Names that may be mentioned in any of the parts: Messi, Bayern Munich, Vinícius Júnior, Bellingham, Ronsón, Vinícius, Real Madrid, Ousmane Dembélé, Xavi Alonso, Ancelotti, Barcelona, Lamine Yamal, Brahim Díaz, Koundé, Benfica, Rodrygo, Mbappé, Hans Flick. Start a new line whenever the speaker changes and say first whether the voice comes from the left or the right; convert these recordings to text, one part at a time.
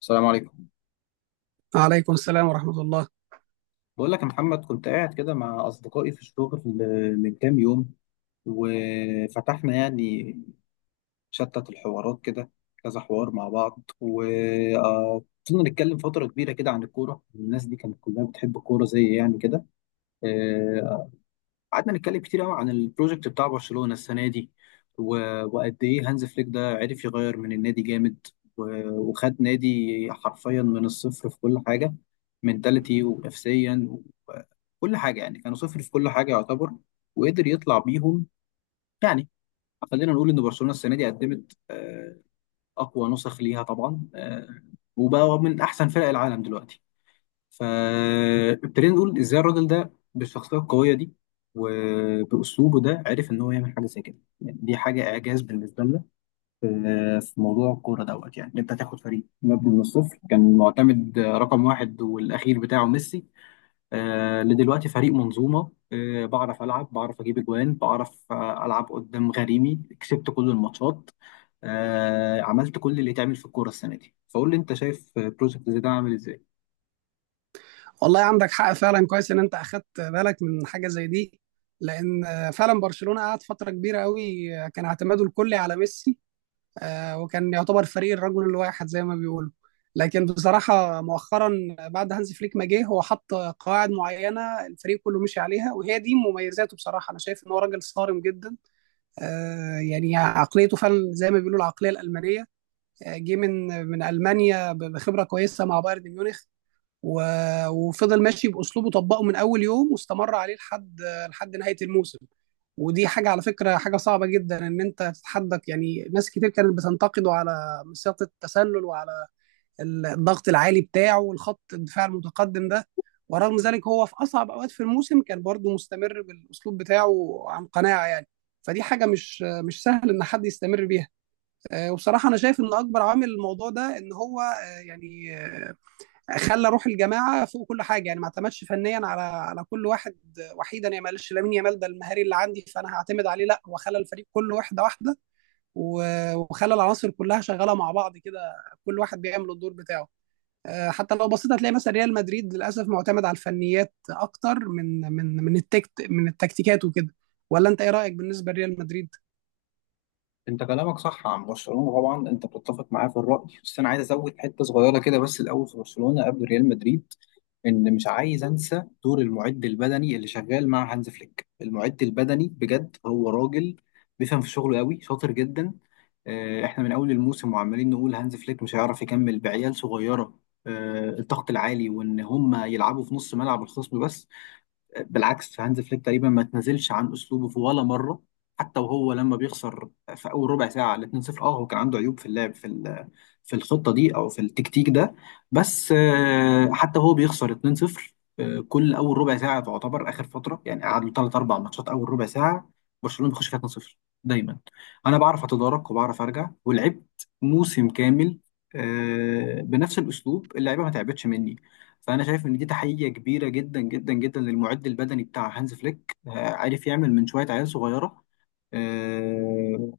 left: السلام عليكم.
right: عليكم السلام ورحمة الله.
left: بقول لك يا محمد، كنت قاعد كده مع أصدقائي في الشغل من كام يوم. وفتحنا يعني شتت الحوارات كده، كذا حوار مع بعض، وفضلنا نتكلم فترة كبيرة كده عن الكورة. الناس دي كانت كلها بتحب الكورة زي يعني كده. آه، قعدنا نتكلم كتير قوي عن البروجكت بتاع برشلونة السنة دي. و... وقد ايه هانز فليك ده عرف يغير من النادي جامد. و... وخد نادي حرفيا من الصفر في كل حاجة، منتاليتي ونفسيا وكل حاجة. يعني كانوا صفر في كل حاجة يعتبر، وقدر يطلع بيهم. يعني خلينا نقول ان برشلونة السنة دي قدمت اقوى نسخ ليها طبعا، وبقى من احسن فرق العالم دلوقتي. فابتدينا نقول ازاي الراجل ده بالشخصيه القويه دي وباسلوبه ده عرف ان هو يعمل حاجه زي كده. يعني دي حاجه اعجاز بالنسبه لنا في في موضوع الكوره دوت. يعني إن انت تاخد فريق مبني من الصفر، كان معتمد رقم واحد والاخير بتاعه ميسي، لدلوقتي فريق منظومه. بعرف العب، بعرف اجيب اجوان، بعرف العب قدام غريمي، كسبت كل الماتشات. عملت كل اللي يتعمل في الكوره السنه دي. فقول لي انت شايف بروجكت زي ده عامل ازاي؟
right: والله عندك حق فعلا، كويس ان انت اخدت بالك من حاجة زي دي. لان فعلا برشلونة قعد فترة كبيرة قوي، كان اعتماده الكلي على ميسي. وكان يعتبر فريق الرجل الواحد زي ما بيقولوا. لكن بصراحة مؤخرا، بعد هانز فليك ما جه، هو حط قواعد معينة الفريق كله مشي عليها، وهي دي مميزاته. بصراحة انا شايف ان هو راجل صارم جدا. يعني عقليته فعلا زي ما بيقولوا العقلية الألمانية. جه من ألمانيا بخبرة كويسة مع بايرن ميونخ. و... وفضل ماشي باسلوبه، طبقه من اول يوم واستمر عليه لحد نهايه الموسم. ودي حاجه على فكره، حاجه صعبه جدا ان انت تتحدك. يعني ناس كتير كانت بتنتقده على مسيره التسلل وعلى الضغط العالي بتاعه والخط الدفاع المتقدم ده. ورغم ذلك هو في اصعب اوقات في الموسم كان برضه مستمر بالاسلوب بتاعه عن قناعه. يعني فدي حاجه مش سهل ان حد يستمر بيها. وبصراحه انا شايف ان اكبر عامل الموضوع ده ان هو يعني خلى روح الجماعه فوق كل حاجه. يعني ما اعتمدش فنيا على كل واحد وحيدا. يعني ما قالش لامين يامال ده المهاري اللي عندي فانا هعتمد عليه، لا هو خلى الفريق كله واحده واحده. وخلى العناصر كلها شغاله مع بعض كده، كل واحد بيعمل الدور بتاعه. حتى لو بصيت هتلاقي مثلا ريال مدريد للاسف معتمد على الفنيات اكتر من التكتيكات وكده. ولا انت ايه رايك بالنسبه لريال مدريد؟
left: انت كلامك صح عن برشلونه طبعا، انت بتتفق معاه في الراي، بس انا عايز ازود حته صغيره كده بس. الاول في برشلونه قبل ريال مدريد، ان مش عايز انسى دور المعد البدني اللي شغال مع هانز فليك. المعد البدني بجد هو راجل بيفهم في شغله قوي، شاطر جدا. اه، احنا من اول الموسم وعمالين نقول هانز فليك مش هيعرف يكمل بعيال صغيره. اه، الضغط العالي، وان هم يلعبوا في نص ملعب الخصم بس. بالعكس، هانز فليك تقريبا ما تنزلش عن اسلوبه في ولا مره، حتى وهو لما بيخسر في اول ربع ساعه على 2-0. اه هو كان عنده عيوب في اللعب في الخطه دي او في التكتيك ده. بس حتى هو بيخسر 2-0، كل اول ربع ساعه تعتبر اخر فتره. يعني قعد له ثلاث اربع ماتشات اول ربع ساعه برشلونه بيخش فيها 2-0 دايما. انا بعرف اتدارك وبعرف ارجع، ولعبت موسم كامل بنفس الاسلوب، اللعيبه ما تعبتش مني. فانا شايف ان دي تحيه كبيره جدا جدا جدا للمعد البدني بتاع هانز فليك. عارف يعمل من شويه عيال صغيره، آه،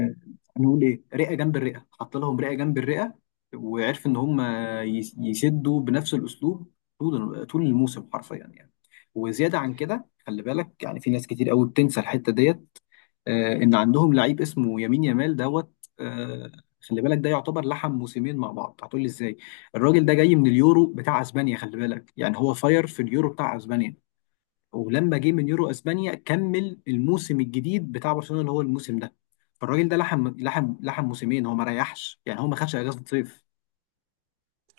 left: آه، نقول ايه، رئه جنب الرئه. حط لهم رئه جنب الرئه، وعرف ان هم يسدوا بنفس الاسلوب طول طول الموسم حرفيا يعني. وزياده عن كده، خلي بالك يعني في ناس كتير قوي بتنسى الحته ديت. ان عندهم لعيب اسمه يمين يامال دوت. آه، خلي بالك ده يعتبر لحم موسمين مع بعض. هتقول لي ازاي؟ الراجل ده جاي من اليورو بتاع اسبانيا. خلي بالك يعني هو فاير في اليورو بتاع اسبانيا. ولما جه من يورو اسبانيا كمل الموسم الجديد بتاع برشلونة اللي هو الموسم ده. فالراجل ده لحم لحم لحم موسمين، هو ما ريحش، يعني هو ما خدش اجازة صيف.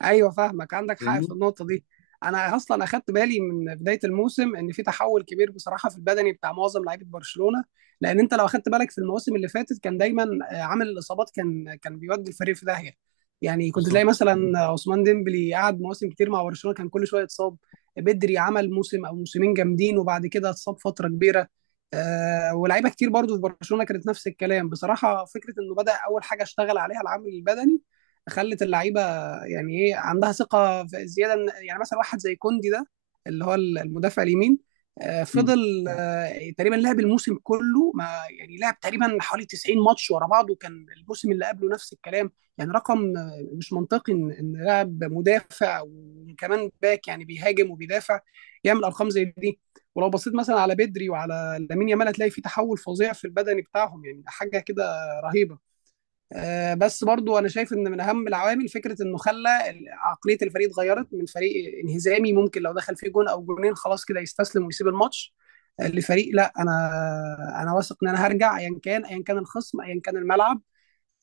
right: ايوه، فاهمك، عندك حق في
left: فاهمني
right: النقطه دي. انا اصلا اخدت بالي من بدايه الموسم ان في تحول كبير بصراحه في البدني بتاع معظم لعيبه برشلونه. لان انت لو اخدت بالك في المواسم اللي فاتت، كان دايما عامل الاصابات كان بيودي الفريق في داهيه. يعني كنت تلاقي
left: بالظبط.
right: مثلا عثمان ديمبلي قعد مواسم كتير مع برشلونه كان كل شويه اتصاب. بدري عمل موسم او موسمين جامدين وبعد كده اتصاب فتره كبيره. ولاعيبه كتير برضو في برشلونه كانت نفس الكلام بصراحه. فكره انه بدا اول حاجه اشتغل عليها العامل البدني، خلت اللعيبه يعني ايه عندها ثقه زياده يعني مثلا واحد زي كوندي ده، اللي هو المدافع اليمين. فضل تقريبا لعب الموسم كله ما يعني، لعب تقريبا حوالي 90 ماتش ورا بعض. وكان الموسم اللي قبله نفس الكلام. يعني رقم مش منطقي إن لاعب مدافع وكمان باك يعني بيهاجم وبيدافع يعمل ارقام زي دي. ولو بصيت مثلا على بدري وعلى لامين يامال، هتلاقي في تحول فظيع في البدني بتاعهم. يعني حاجه كده رهيبه. بس برضو انا شايف ان من اهم العوامل فكره انه خلى عقليه الفريق اتغيرت من فريق انهزامي ممكن لو دخل فيه جون او جونين خلاص كده يستسلم ويسيب الماتش، لفريق لا. انا انا واثق ان انا هرجع ايا كان، ايا كان الخصم، ايا كان الملعب،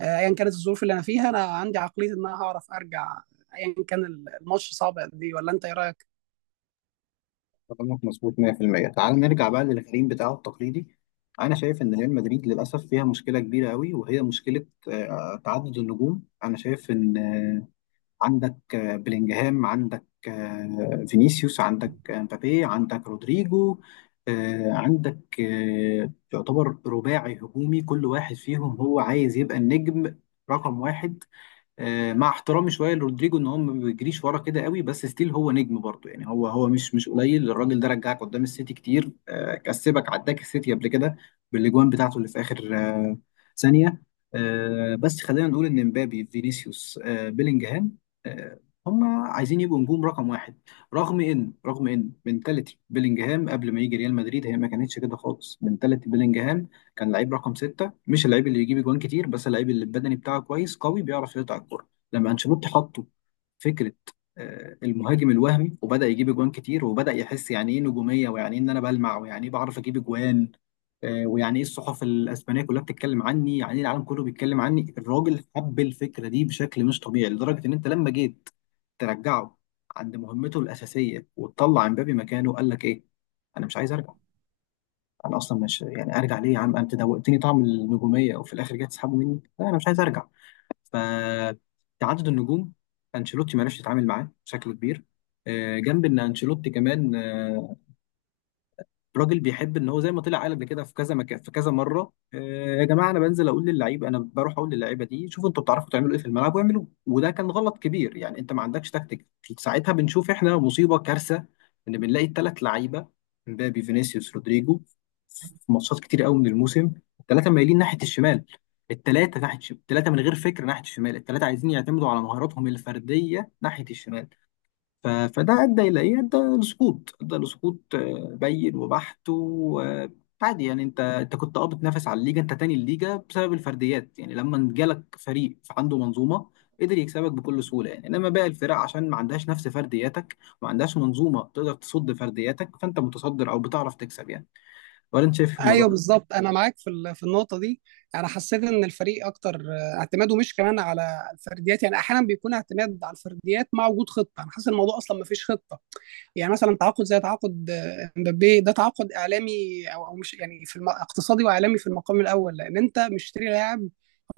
right: ايا كانت الظروف اللي انا فيها. انا عندي عقليه ان انا هعرف ارجع ايا كان الماتش صعب قد ايه. ولا انت ايه رايك؟
left: كلامك مظبوط 100%. تعال نرجع بقى للغريم بتاعه التقليدي. انا شايف ان ريال مدريد للاسف فيها مشكله كبيره قوي، وهي مشكله تعدد النجوم. انا شايف ان عندك بلينجهام، عندك فينيسيوس، عندك مبابي، عندك رودريجو. عندك يعتبر رباعي هجومي، كل واحد فيهم هو عايز يبقى النجم رقم واحد. مع احترامي شويه لرودريجو ان هو ما بيجريش ورا كده قوي، بس ستيل هو نجم برضه. يعني هو مش قليل، الراجل ده رجعك قدام السيتي كتير. كسبك عداك السيتي قبل كده بالاجوان بتاعته اللي في اخر ثانيه. بس خلينا نقول ان مبابي، فينيسيوس، بيلينجهام، آه، هم عايزين يبقوا نجوم رقم واحد، رغم ان منتاليتي بيلينجهام قبل ما يجي ريال مدريد هي ما كانتش كده خالص. منتاليتي بيلينجهام كان لعيب رقم ستة، مش اللعيب اللي يجيب اجوان كتير، بس اللعيب اللي البدني بتاعه كويس قوي، بيعرف يقطع الكرة. لما انشيلوتي حطه فكرة المهاجم الوهمي، وبدأ يجيب اجوان كتير وبدأ يحس يعني ايه نجومية، ويعني ايه ان انا بلمع، ويعني ايه بعرف اجيب اجوان، ويعني ايه الصحف الاسبانية كلها بتتكلم عني، يعني ايه العالم كله بيتكلم عني. الراجل حب الفكرة دي بشكل مش طبيعي، لدرجة ان انت لما جيت ترجعه عند مهمته الأساسية وتطلع امبابي مكانه، قال لك ايه؟ انا مش عايز ارجع. انا اصلا مش يعني ارجع ليه يا عم؟ انت دوقتني طعم النجوميه وفي الاخر جاي تسحبه مني؟ لا، انا مش عايز ارجع. فتعدد النجوم انشيلوتي ما عرفش يتعامل معاه بشكل كبير. جنب ان انشيلوتي كمان راجل بيحب ان هو زي ما طلع قال قبل كده في كذا مكان، في كذا مره، يا جماعه انا بنزل اقول للعيب، انا بروح اقول للعيبه دي شوفوا انتوا بتعرفوا تعملوا ايه في الملعب واعملوه. وده كان غلط كبير. يعني انت ما عندكش تكتيك. ساعتها بنشوف احنا مصيبه كارثه، ان بنلاقي الثلاث لعيبه مبابي، فينيسيوس، رودريجو في ماتشات كتير قوي من الموسم الثلاثه مايلين ناحيه الشمال، الثلاثه ناحيه الشمال، الثلاثه من غير فكر ناحيه الشمال، الثلاثه عايزين يعتمدوا على مهاراتهم الفرديه ناحيه الشمال. فده ادى الى ايه؟ ادى لسقوط، ادى لسقوط بين وبحت وعادي. يعني انت كنت بتنافس على الليجا، انت تاني الليجا بسبب الفرديات. يعني لما جالك فريق عنده منظومه قدر يكسبك بكل سهوله. يعني انما باقي الفرق عشان ما عندهاش نفس فردياتك وما عندهاش منظومه تقدر تصد فردياتك، فانت متصدر او بتعرف تكسب يعني. ولا انت شايف إيه في الموضوع
right: ايوه
left: ده؟
right: بالظبط، انا معاك في النقطه دي. انا حسيت ان الفريق اكتر اعتماده مش كمان على الفرديات. يعني احيانا بيكون اعتماد على الفرديات مع وجود خطه، انا حاسس الموضوع اصلا ما فيش خطه. يعني مثلا تعاقد زي تعاقد امبابي ده تعاقد اعلامي او مش يعني اقتصادي واعلامي في المقام الاول. لان انت مشتري لاعب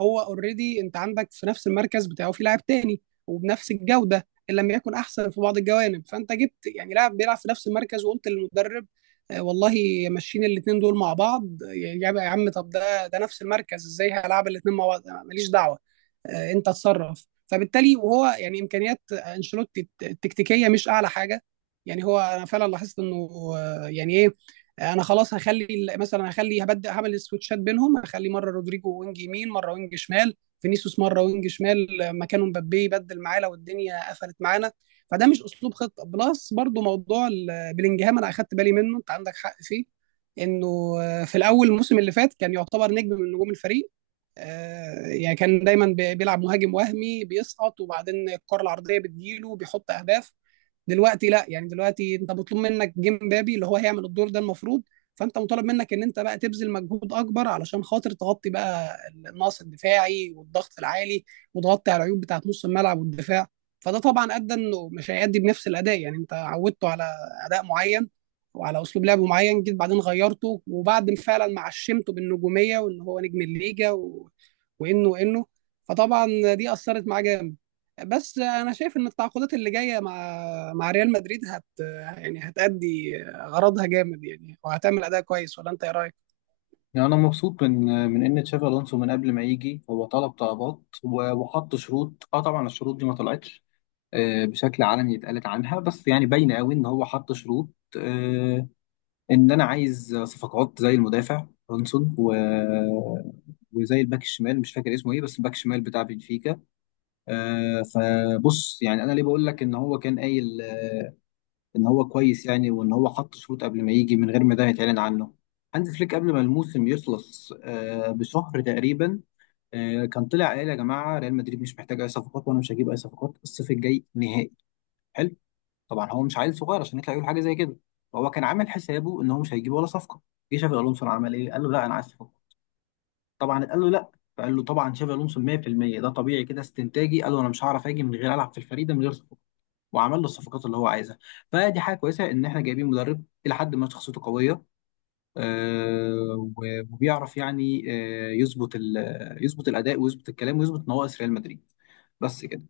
right: هو اوريدي، انت عندك في نفس المركز بتاعه في لاعب تاني وبنفس الجوده ان لم يكن احسن في بعض الجوانب. فانت جبت يعني لاعب بيلعب في نفس المركز، وقلت للمدرب والله ماشيين الاثنين دول مع بعض. يعني يا عم، طب ده نفس المركز، ازاي هلعب الاثنين مع بعض؟ ماليش دعوه، انت اتصرف. فبالتالي وهو يعني امكانيات انشيلوتي التكتيكيه مش اعلى حاجه. يعني هو انا فعلا لاحظت انه يعني ايه، انا خلاص هخلي مثلا هخلي هبدا هعمل السويتشات بينهم. هخلي مره رودريجو وينج يمين مره وينج شمال، فينيسيوس مره وينج شمال مكانه، مبابي يبدل معاه لو الدنيا قفلت معانا. فده مش اسلوب خطه بلس. برضو موضوع بلينجهام، انا اخدت بالي منه، انت عندك حق فيه، انه في الاول الموسم اللي فات كان يعتبر نجم من نجوم الفريق. يعني كان دايما بيلعب مهاجم وهمي بيسقط وبعدين الكره العرضيه بتجيله بيحط اهداف. دلوقتي لا، يعني دلوقتي انت مطلوب منك جيم بابي اللي هو هيعمل الدور ده المفروض. فانت مطالب منك ان انت بقى تبذل مجهود اكبر علشان خاطر تغطي بقى النقص الدفاعي والضغط العالي، وتغطي على العيوب بتاعت نص الملعب والدفاع. فده طبعا ادى انه مش هيأدي بنفس الاداء. يعني انت عودته على اداء معين وعلى اسلوب لعب معين، جيت بعدين غيرته. وبعد فعلا ما عشمته بالنجوميه وان هو نجم الليجا و... وانه وانه فطبعا دي اثرت معاه جامد. بس انا شايف ان التعاقدات اللي جايه مع ريال مدريد يعني هتأدي غرضها جامد. يعني وهتعمل اداء كويس. ولا انت ايه رايك؟
left: يعني أنا مبسوط من إن تشافي ألونسو من قبل ما يجي هو طلب طلبات وحط شروط. أه طبعا الشروط دي ما طلعتش بشكل علني اتقالت عنها، بس يعني باينه قوي ان هو حط شروط. آه، ان انا عايز صفقات زي المدافع رونسون وزي الباك الشمال، مش فاكر اسمه ايه بس الباك الشمال بتاع بنفيكا. فبص، يعني انا ليه بقول لك ان هو كان قايل ان هو كويس، يعني وان هو حط شروط قبل ما يجي من غير ما ده يتعلن عنه. هانز فليك قبل ما الموسم يخلص بشهر تقريبا كان طلع قال يا جماعه ريال مدريد مش محتاج اي صفقات وانا مش هجيب اي صفقات الصيف الجاي نهائي. طبعا هو مش عيل صغير عشان يطلع يقول حاجه زي كده. فهو كان عامل حسابه ان هو مش هيجيب ولا صفقه. جه شافي الونسو عمل ايه؟ قال له لا، انا عايز صفقه. طبعا قال له لا. فقال له، طبعا شافي الونسو 100% ده طبيعي كده استنتاجي، قال له انا مش هعرف اجي من غير العب في الفريق ده من غير صفقه. وعمل له الصفقات اللي هو عايزها. فدي حاجه كويسه ان احنا جايبين مدرب الى حد ما شخصيته قويه، وبيعرف يعني يظبط يظبط الاداء ويظبط الكلام ويظبط نواقص ريال مدريد، بس كده.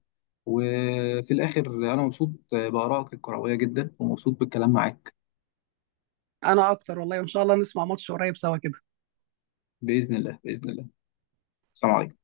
left: وفي الاخر، انا مبسوط بارائك الكرويه جدا ومبسوط بالكلام معاك.
right: انا اكتر والله، وان شاء الله نسمع ماتش قريب سوا كده.
left: باذن الله، باذن الله. السلام عليكم.